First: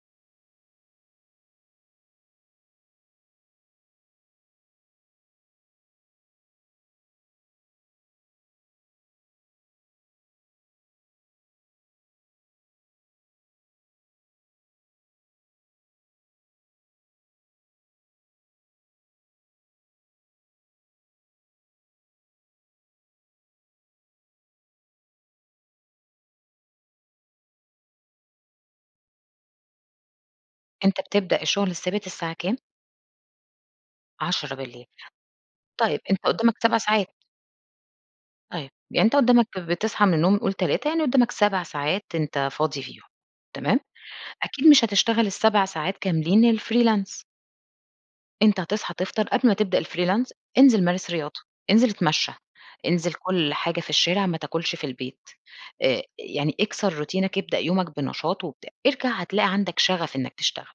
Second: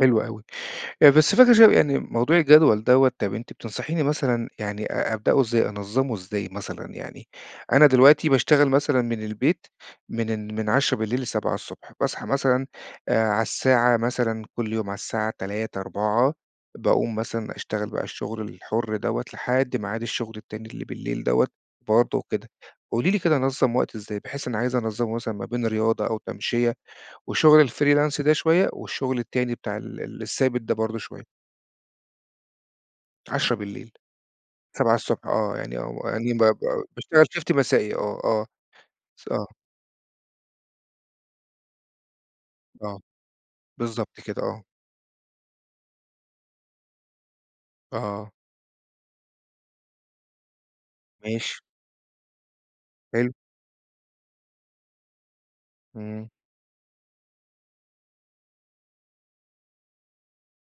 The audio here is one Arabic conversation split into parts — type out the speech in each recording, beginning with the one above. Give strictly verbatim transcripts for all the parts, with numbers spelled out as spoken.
حلو أوي. آآ بس فكرة ش يعني موضوع الجدول دوّة، طَب أنتِ بتنصحيني مثلًا يعني أ أبدؤه إزاي، أنظّمه إزاي مثلًا؟ يعني أنا دلوقتي باشتغل مثلًا من البيت من ان من عشرة بالليل لسبعة الصبح باصحى مثلًا آآ على الساعة مثلًا كل يوم على الساعة تلاتة، أربعة، باقوم مثلًا أشتغل بقى الشُغل الحُر دوّة لحد ميعاد الشُغل التاني اللي بالليل دوّة برضه وكده. قولي لي كده أنظّم وقت إزاي، بحيث أنا عايز أنظّمه مثلًا ما بين رياضة أو تمشية وشُغل الfreelance ده شوية والشُغل التاني بتاع ال الثابت ده برضه أنت شوية؟ بتبدأ الشغل الثابت الساعة كام؟ عشرة بالليل. عشرة بالليل. سبعة الصبح آه. يعني طيب، أو أنت يعني قُدّامك سَبَع بابقى ساعات. باشتغل Shift مسائي آه، آه. طيب، يعني أنت س آه. قُدّامك بتصحى من النوم قُل تلاتة، يعني قُدّامك سَبَع ساعات أنت فاضي آه. فيهم، تمام؟ بالضبط كده آه. أكيد مش هتشتغل السَبَع ساعات كاملين الfreelance. آه. أنت هتصحى تفطر قبل ما تبدأ الfreelance، انزل مارس رياضة، ماشي. انزل اتمشّى، انزل حلو. كُل حاجة في الشارع ما تاكُلش في البيت، آآ إمم. يعني اكسر روتينك، ابدأ يومك بنشاط وبتاع. ارجع هتلاقي عندك شَغَف إنّك تشتغل.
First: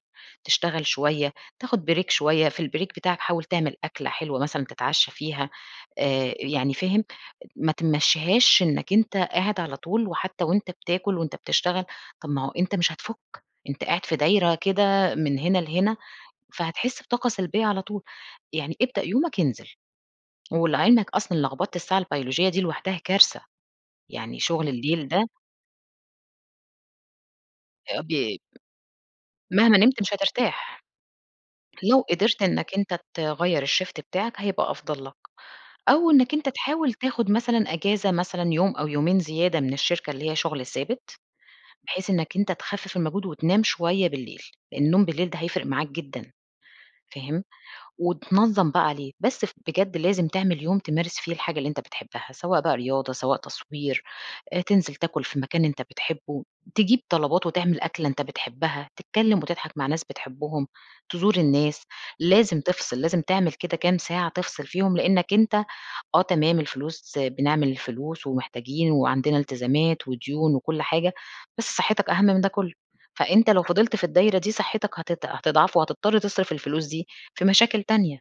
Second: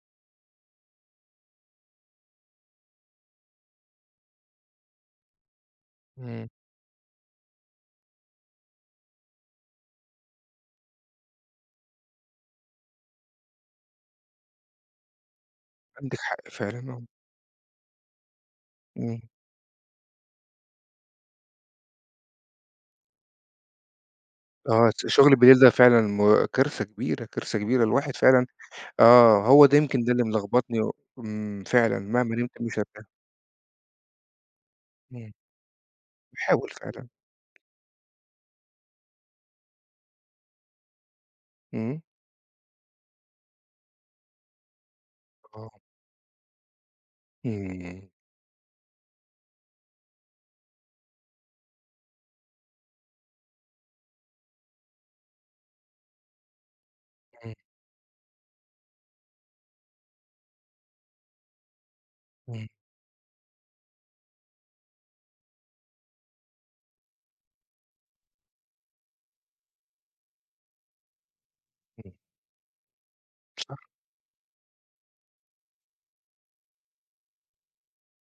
تشتغل شوية، تاخُد بريك شوية، في البريك بتاعك حاول تعمل أكلة حلوة مثلًا تتعشّى فيها. آآ إمم. يعني فاهم؟ ما تمشّيهاش إنّك أنت قاعد على طول وحتّى وأنت بتاكُل وأنت بتشتغل، طَب ما هو أنت مش هتفُك، أنت قاعد في دايرة كده من هنا لهنا، عندِك حق فعلًا فهتحِس آه. بطاقة سلبية على طول، يعني ابدأ إمم. يومك انزل. ولِعِلمك أصلًا لغبطة الساعة البيولوجية دي لوحدها كارثة. يعني شُغل آه، ت الليل ده شُغل بالليل ده فعلًا م كارثة كبيرة، كارثة كبيرة. آآ الواحد ب فعلًا آه. هو ده مهما نمت يمكن ده مش اللي ملغبطني هترتاح. و إمم، فعلًا. لو مهما قدرت نِمت إنّك مش أنت هارتاح. تغيّر الShift بتاعك، هيبقى أفضل لك. إمم. أو إنّك أنت باحاول تحاول فعلًا. تاخُد مثلًا إجازة مثلًا يوم أو يومين زيادة من الشركة اللي هي شُغل ثابت، إمم. بحيث إنّك أنت تخفِّف المجهود وتنام شوية بالليل، النوم بالليل ده هيفرق آه. معاك جدًا. فاهم؟ إمم. وتنظّم بقى عليه. بس ف بجد لازم تعمل يوم تمارس فيه الحاجة اللي أنت بتحبّها، سواء بقى رياضة، سواء تصوير، آآ تنزل تاكُل في مكان أنت بتحبّه، تجيب طلبات إمم. وتعمل أكلة أنت بتحبّها، تتكلّم وتضحك مع ناس بتحبّهم، تزور الناس. لازم إمم. تفصل، لازم تعمل كده كام ساعة تفصل فيهم، لإنّك أنت آه تمام الفلوس، بنعمل الفلوس ومحتاجين وعندنا التزامات وديون وكل حاجة، بس صحّتك إمم. أهم من ده كُلّه. فأنت لو صح. فضلت في الدايرة دي، صحّتك هتت هتضعف وهتضطر تصرف الفلوس دي في مشاكل تانية.